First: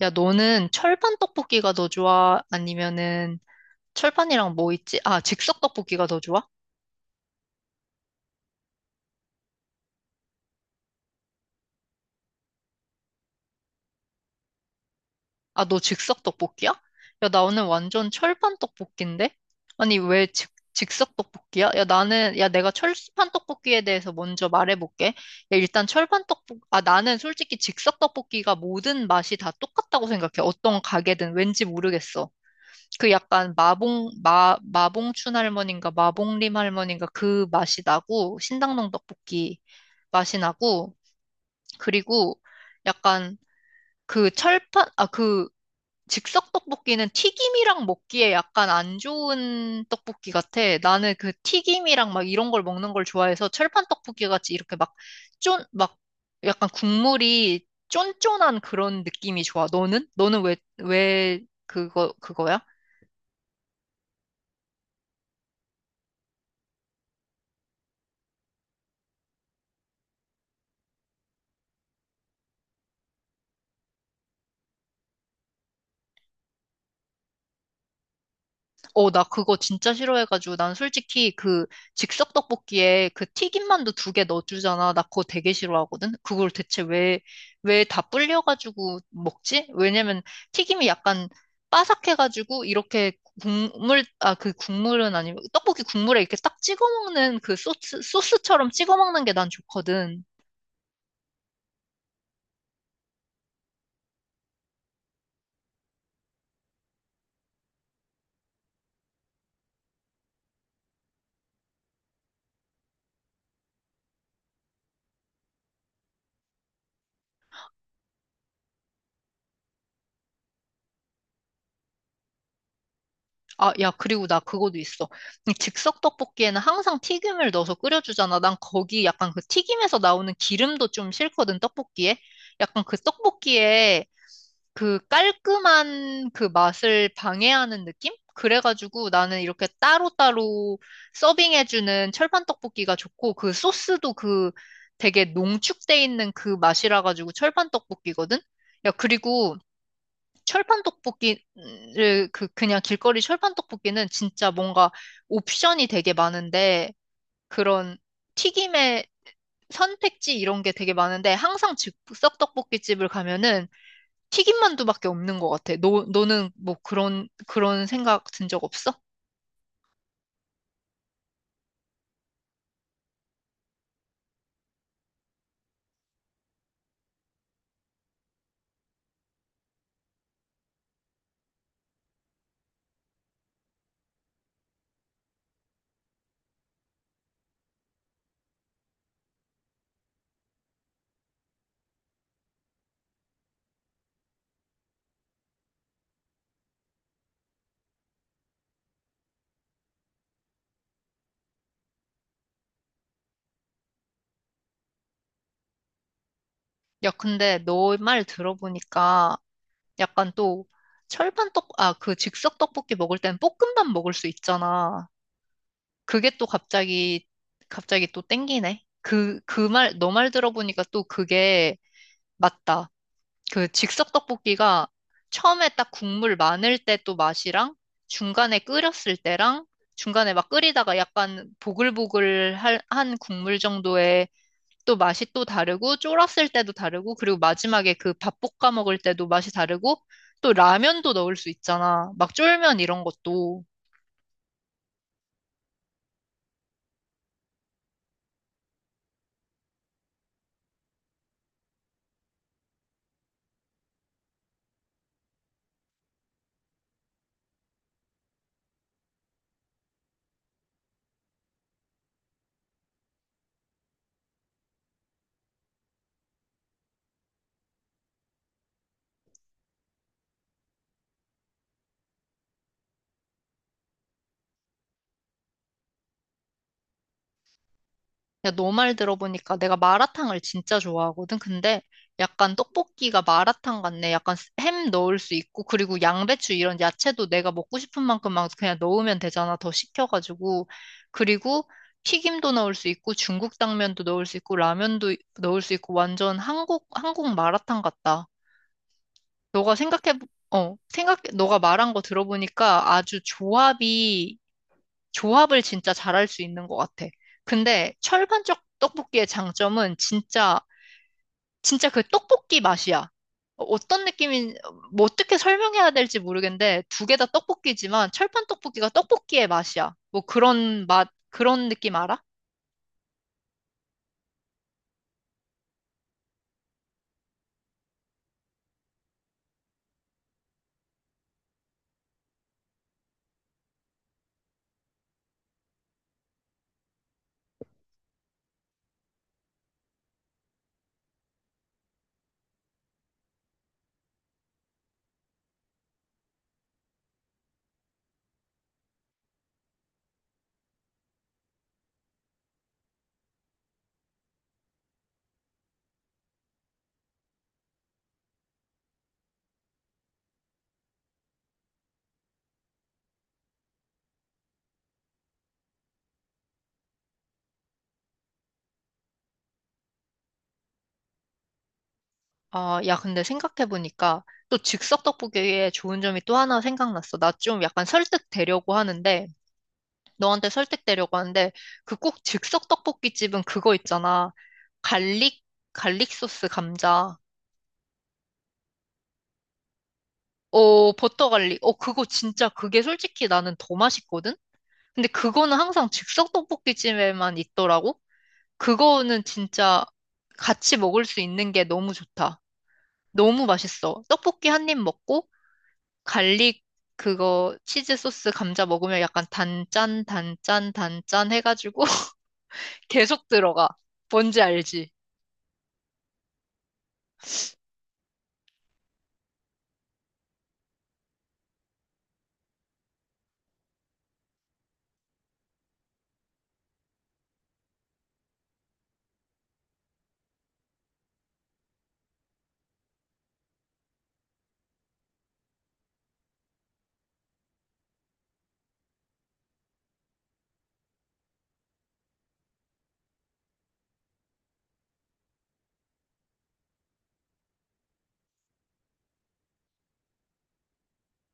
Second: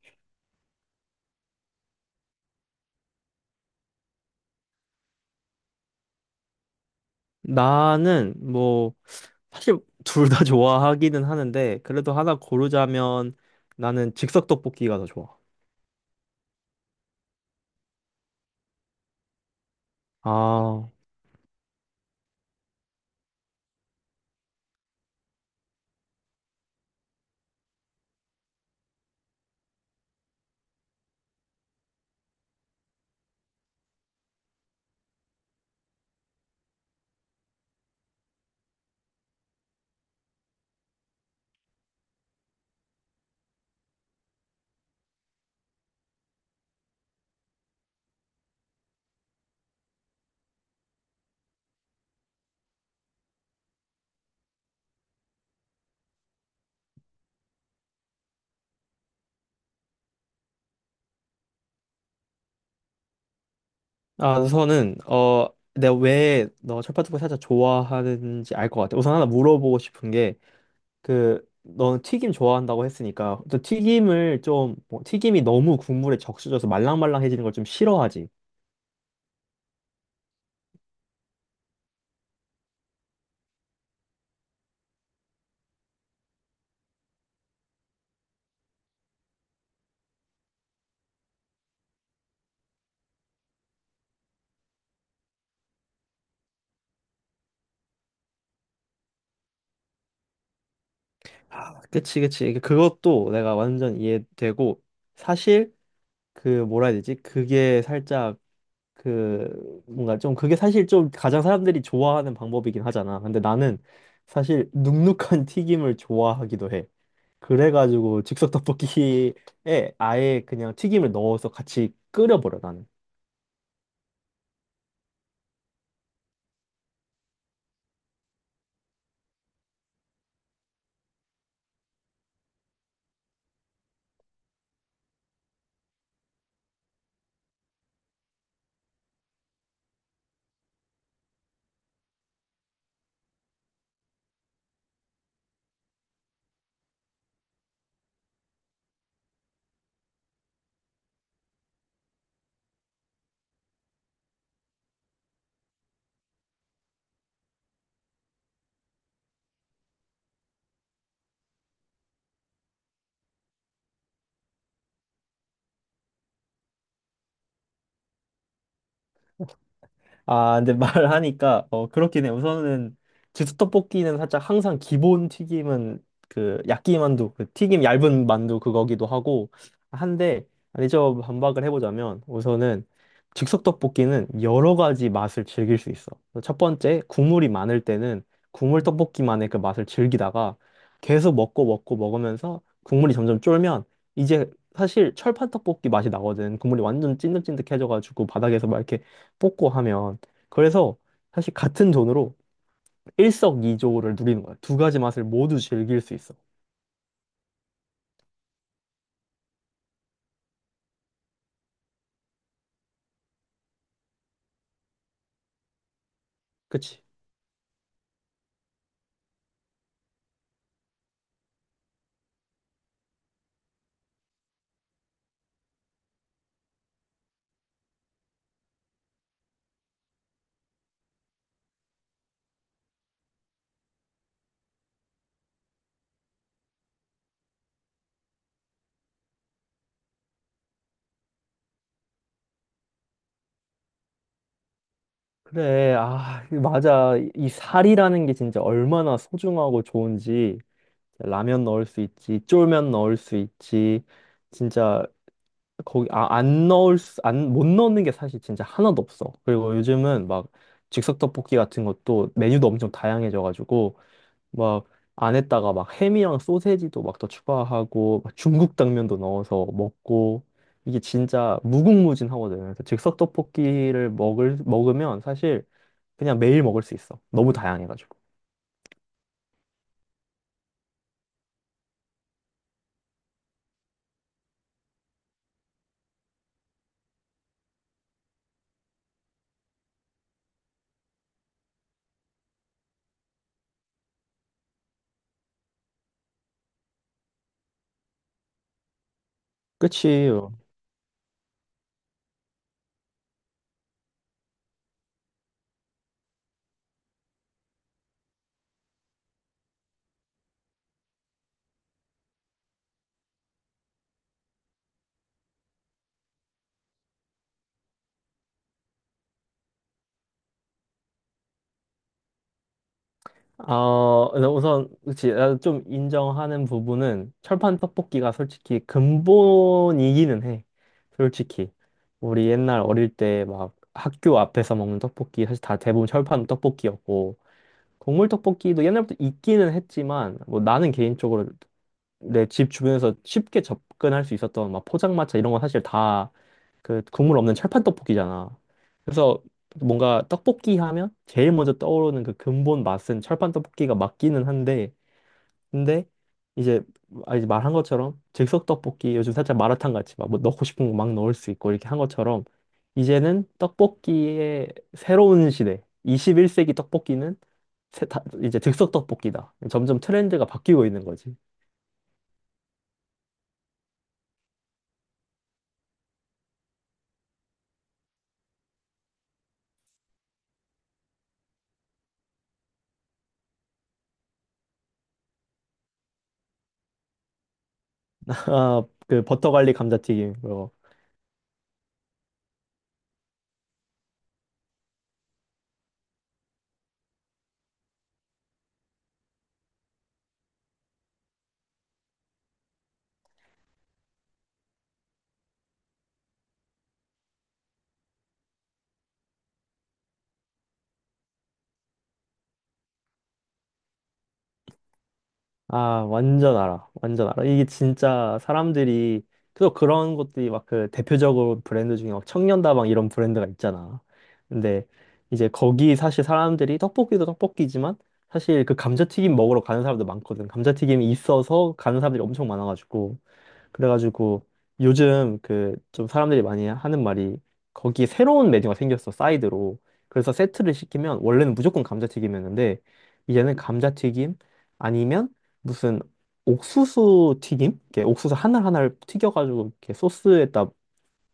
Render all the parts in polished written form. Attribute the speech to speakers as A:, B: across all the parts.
A: 야, 너는 철판 떡볶이가 더 좋아? 아니면은 철판이랑 뭐 있지? 아, 즉석 떡볶이가 더 좋아?
B: 나는 뭐 사실 둘 다 좋아하기는 하는데 그래도 하나 고르자면 나는 즉석 떡볶이가 더 좋아.
A: 아, 너 즉석 떡볶이야? 야, 나 오늘 완전 철판 떡볶인데? 아니, 왜 즉,
B: 아,
A: 즉석 떡볶이야? 야, 내가 철판 떡볶이에 대해서 먼저 말해볼게. 야, 일단 나는 솔직히 즉석 떡볶이가 모든 맛이 다 똑같다고 생각해. 어떤 가게든 왠지 모르겠어. 그 약간 마봉춘 할머니인가 마봉림 할머니인가 그 맛이 나고, 신당동 떡볶이 맛이 나고, 그리고 약간 그 즉석 떡볶이는 튀김이랑 먹기에 약간 안 좋은 떡볶이 같아. 나는 그 튀김이랑 막 이런 걸 먹는 걸 좋아해서 철판 떡볶이 같이 이렇게 막 쫀, 막 약간 국물이 쫀쫀한 그런 느낌이 좋아. 너는? 너는 왜 그거야?
B: 우선은 내가 왜 너 철밥떡볶이 살짝 좋아하는지 알 것 같아. 우선 하나 물어보고 싶은 게 그너 튀김 좋아한다고 했으니까 너 튀김을 좀뭐 튀김이 너무 국물에 적셔져서 말랑말랑해지는 걸 좀 싫어하지.
A: 어, 나 그거 진짜 싫어해가지고 난 솔직히 그 즉석 떡볶이에 그 튀김만두 2개 넣어주잖아. 나 그거 되게 싫어하거든. 그걸 대체 왜 다 불려가지고 먹지? 왜냐면 튀김이 약간 바삭해가지고 이렇게 그 국물은 아니고 떡볶이 국물에 이렇게 딱 찍어 먹는 그 소스처럼 찍어 먹는 게 난 좋거든.
B: 아, 그치. 그것도 내가 완전 이해되고 사실 그 뭐라 해야 되지? 그게 살짝 그 뭔가 좀 그게 사실 좀 가장 사람들이 좋아하는 방법이긴 하잖아. 근데 나는 사실 눅눅한 튀김을 좋아하기도 해. 그래가지고 즉석 떡볶이에 아예 그냥 튀김을 넣어서 같이 끓여버려 나는.
A: 아, 야, 그리고 나 그것도 있어. 이 즉석 떡볶이에는 항상 튀김을 넣어서 끓여주잖아. 난 거기 약간 그 튀김에서 나오는 기름도 좀 싫거든, 떡볶이에. 약간 그 떡볶이에 그 깔끔한 그 맛을 방해하는 느낌? 그래가지고 나는 이렇게 따로따로 서빙해주는 철판 떡볶이가 좋고 그 소스도 그 되게 농축돼 있는 그 맛이라 가지고 철판 떡볶이거든? 야, 그리고 철판 떡볶이를 그 그냥 길거리 철판 떡볶이는 진짜 뭔가 옵션이 되게 많은데 그런 튀김의 선택지 이런 게 되게 많은데 항상 즉석 떡볶이 집을 가면은 튀김만두밖에 없는 것 같아. 너 너는 뭐 그런 생각 든 적 없어?
B: 아, 근데 말하니까 어 그렇긴 해. 우선은 즉석떡볶이는 살짝 항상 기본 튀김은 그 야끼만두, 그 튀김 얇은 만두 그거기도 하고 한데 아니 저 반박을 해보자면 우선은 즉석떡볶이는 여러 가지 맛을 즐길 수 있어. 첫 번째 국물이 많을 때는 국물 떡볶이만의 그 맛을 즐기다가 계속 먹고 먹으면서 국물이 점점 쫄면 이제 사실 철판 떡볶이 맛이 나거든. 국물이 완전 찐득찐득해져가지고 바닥에서 막 이렇게 뽑고 하면 그래서 사실 같은 돈으로 일석이조를 누리는 거야. 두 가지 맛을 모두 즐길 수 있어.
A: 야, 근데 너 말 들어보니까 약간 또 그 즉석 떡볶이 먹을 땐 볶음밥 먹을 수 있잖아. 그게 또
B: 그치?
A: 갑자기 또 땡기네. 너 말 들어보니까 또 그게 맞다. 그 즉석 떡볶이가 처음에 딱 국물 많을 때 또 맛이랑 중간에 끓였을 때랑 중간에 막 끓이다가 약간 보글보글 한 국물 정도의 또 맛이 또 다르고 쫄았을 때도 다르고 그리고 마지막에 그 밥 볶아 먹을 때도 맛이 다르고 또 라면도 넣을 수 있잖아. 막 쫄면 이런 것도.
B: 그래, 아, 맞아. 이 살이라는 게 진짜 얼마나 소중하고 좋은지. 라면 넣을 수 있지, 쫄면 넣을 수 있지. 진짜 거기 아, 안 넣을 수, 안, 못 넣는 게 사실 진짜 하나도 없어. 그리고 요즘은 막 즉석 떡볶이 같은 것도 메뉴도 엄청 다양해져가지고 막 안에다가 막 햄이랑 소세지도 막 더 추가하고 막 중국 당면도 넣어서 먹고 이게 진짜 무궁무진하거든요. 그래서 즉석 떡볶이를 먹을 먹으면 사실 그냥 매일 먹을 수 있어. 너무 다양해가지고.
A: 야, 너 말 들어보니까 내가 마라탕을 진짜 좋아하거든. 근데 약간 떡볶이가 마라탕 같네. 약간 햄 넣을 수 있고, 그리고 양배추 이런 야채도 내가 먹고 싶은 만큼 막 그냥 넣으면 되잖아. 더 식혀가지고. 그리고 튀김도 넣을 수 있고, 중국 당면도 넣을 수 있고, 라면도 넣을 수 있고, 완전 한국 마라탕 같다. 너가 생각해,
B: 그치.
A: 어, 생각, 너가 말한 거 들어보니까 아주 조합이 조합을 진짜 잘할 수 있는 것 같아. 근데 철판적 떡볶이의 장점은 진짜 그 떡볶이 맛이야. 어, 어떤 느낌인, 뭐 어떻게 설명해야 될지 모르겠는데, 2개 다 떡볶이지만 철판 떡볶이가 떡볶이의 맛이야. 뭐 그런 맛, 그런 느낌 알아?
B: 어, 근데 우선 그치. 나도 좀 인정하는 부분은 철판 떡볶이가 솔직히 근본이기는 해. 솔직히 우리 옛날 어릴 때 막 학교 앞에서 먹는 떡볶이 사실 다 대부분 철판 떡볶이였고. 국물 떡볶이도 옛날부터 있기는 했지만 뭐 나는 개인적으로 내 집 주변에서 쉽게 접근할 수 있었던 막 포장마차 이런 건 사실 다 그 국물 없는 철판 떡볶이잖아. 그래서 뭔가 떡볶이 하면 제일 먼저 떠오르는 그 근본 맛은 철판 떡볶이가 맞기는 한데 근데 이제 아, 이제 말한 것처럼 즉석 떡볶이 요즘 살짝 마라탕 같이 막 뭐 넣고 싶은 거 막 넣을 수 있고 이렇게 한 것처럼 이제는 떡볶이의 새로운 시대 21세기 떡볶이는 새- 다- 이제 즉석 떡볶이다. 점점 트렌드가 바뀌고 있는 거지.
A: 아, 야, 근데 생각해보니까 또 즉석 떡볶이의 좋은 점이 또 하나 생각났어. 나 좀 약간 설득되려고 하는데, 너한테 설득되려고 하는데 그 꼭 즉석 떡볶이집은 그거 있잖아. 갈릭 갈릭 소스 감자.
B: 아, 그 버터 갈릭 감자튀김
A: 어, 버터 갈릭. 어, 그거 진짜 그게 솔직히 나는 더 맛있거든. 근데 그거는 항상 즉석 떡볶이집에만 있더라고. 그거는 진짜 같이 먹을 수 있는 게 너무 좋다. 너무 맛있어. 떡볶이 한 입 먹고 갈릭 그거 치즈 소스 감자 먹으면 약간 단짠 단짠 단짠 해가지고 계속 들어가. 뭔지 알지?
B: 아, 완전 알아. 이게 진짜 사람들이, 또 그런 것들이 막 그 대표적으로 브랜드 중에 막 청년다방 이런 브랜드가 있잖아. 근데 이제 거기 사실 사람들이 떡볶이도 떡볶이지만 사실 그 감자튀김 먹으러 가는 사람도 많거든. 감자튀김이 있어서 가는 사람들이 엄청 많아가지고. 그래가지고 요즘 그 좀 사람들이 많이 하는 말이 거기에 새로운 메뉴가 생겼어, 사이드로. 그래서 세트를 시키면 원래는 무조건 감자튀김이었는데 이제는 감자튀김 아니면 무슨 옥수수 튀김? 이렇게 옥수수 하나하나를 튀겨가지고 이렇게 소스에다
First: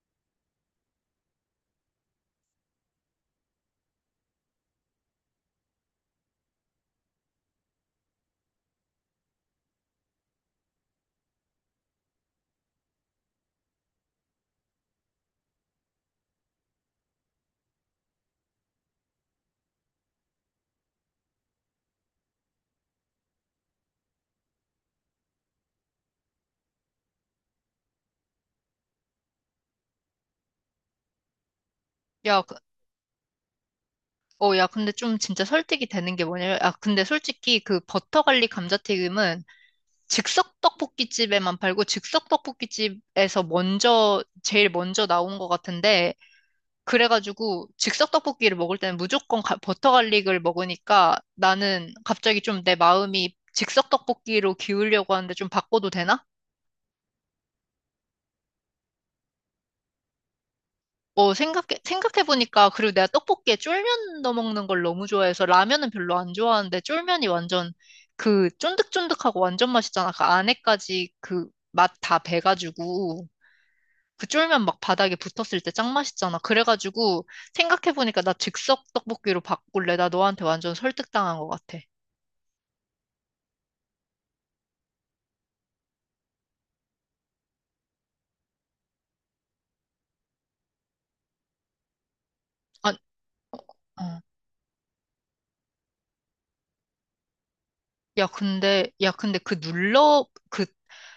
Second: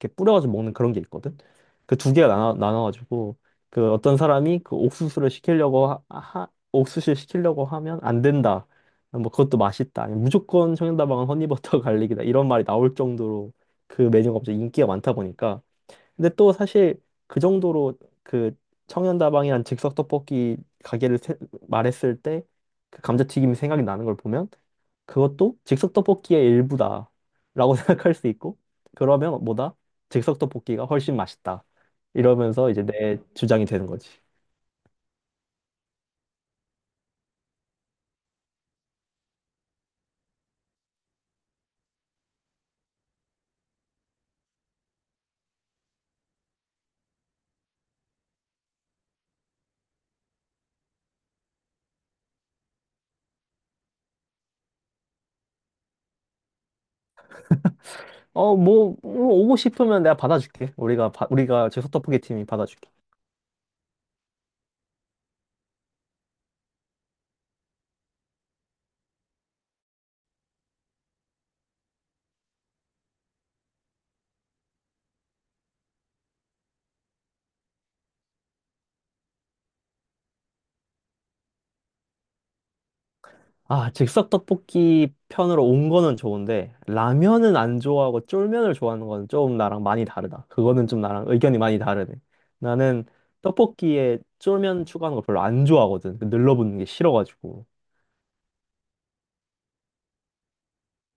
B: 이렇게 뿌려가지고 먹는 그런 게 있거든. 그 두 개가 나눠가지고 그 어떤 사람이 그 옥수수를 옥수수를 시키려고 하면 안 된다. 뭐 그것도 맛있다. 아니면 무조건 청양다방은 허니버터 갈릭이다. 이런 말이 나올 정도로 그 메뉴가 갑자기 인기가 많다 보니까 근데 또 사실 그 정도로 그 청년다방이란 즉석 떡볶이 가게를 세- 말했을 때 그 감자튀김이 생각이 나는 걸 보면 그것도 즉석 떡볶이의 일부다라고 생각할 수 있고 그러면 뭐다? 즉석 떡볶이가 훨씬 맛있다.
A: 야,
B: 이러면서 이제 내 주장이 되는 거지.
A: 야, 근데 좀 진짜 설득이 되는 게 뭐냐면, 아, 근데 솔직히 그 버터 갈릭 감자튀김은 즉석 떡볶이집에만 팔고 즉석 떡볶이집에서 먼저 제일 먼저 나온 것 같은데 그래가지고 즉석 떡볶이를 먹을 때는 무조건 버터 갈릭을 먹으니까 나는 갑자기 좀 내 마음이 즉석 떡볶이로 기울려고 하는데 좀 바꿔도 되나?
B: 어, 뭐 오고 싶으면 내가 받아줄게. 우리가 바-
A: 어,
B: 우리가 즉석 떡볶이 팀이
A: 생각해보니까,
B: 받아줄게.
A: 그리고 내가 떡볶이에 쫄면 넣어 먹는 걸 너무 좋아해서 라면은 별로 안 좋아하는데, 쫄면이 완전 그 쫀득쫀득하고 완전 맛있잖아. 그 안에까지 그 맛 다 배가지고, 그 쫄면 막 바닥에 붙었을 때 짱 맛있잖아. 그래가지고, 생각해보니까 나 즉석 떡볶이로 바꿀래. 나 너한테 완전 설득당한 것 같아.
B: 아, 즉석 떡볶이 편으로 온 거는 좋은데, 라면은 안 좋아하고 쫄면을 좋아하는 건 좀 나랑 많이 다르다. 그거는 좀 나랑 의견이 많이 다르네.
A: 아,
B: 나는
A: 어,
B: 떡볶이에
A: 어.
B: 쫄면 추가하는 걸 별로 안 좋아하거든. 그 늘러붙는 게 싫어가지고.
A: 야, 근데, 야, 근데 그 눌러, 그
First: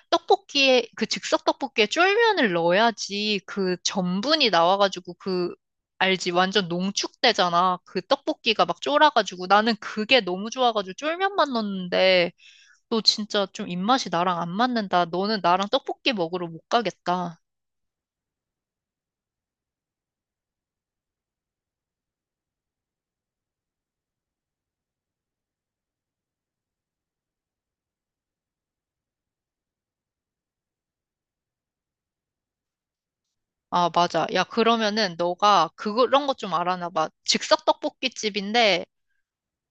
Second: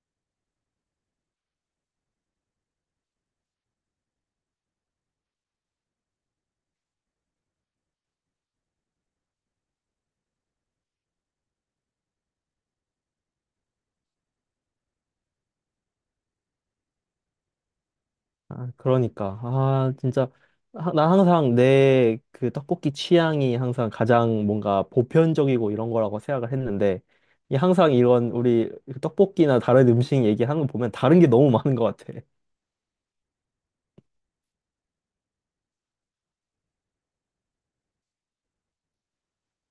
A: 떡볶이에, 그 즉석 떡볶이에 쫄면을 넣어야지 그 전분이 나와가지고 그, 알지? 완전 농축되잖아. 그 떡볶이가 막 쫄아가지고. 나는 그게 너무 좋아가지고 쫄면만 넣었는데, 너 진짜 좀 입맛이 나랑 안 맞는다. 너는 나랑 떡볶이 먹으러 못 가겠다.
B: 아, 그러니까. 아, 진짜. 하- 나 항상 내 그 떡볶이 취향이 항상 가장 뭔가 보편적이고 이런 거라고 생각을 했는데, 이 항상 이런 우리 그 떡볶이나 다른 음식 얘기하는 거 보면 다른 게 너무 많은 것 같아.
A: 아, 맞아. 야, 그러면은 너가 그런 거 좀 알아놔봐. 즉석 떡볶이집인데,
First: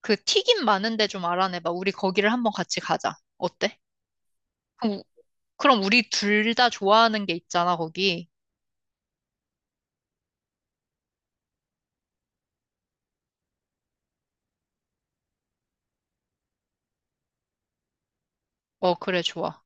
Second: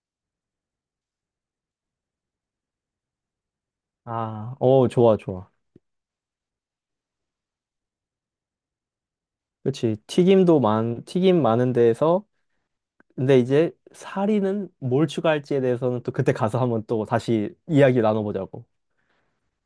A: 그 튀김 많은데 좀 알아내봐. 우리 거기를 한번 같이 가자. 어때?
B: 아, 어,
A: 그럼,
B: 좋아.
A: 그럼 우리 둘 다 좋아하는 게 있잖아, 거기.
B: 그렇지. 튀김 많은 데에서, 근데 이제 사리는 뭘 추가할지에 대해서는 또 그때 가서 한번 또 다시 이야기 나눠보자고.
A: 어, 그래, 좋아.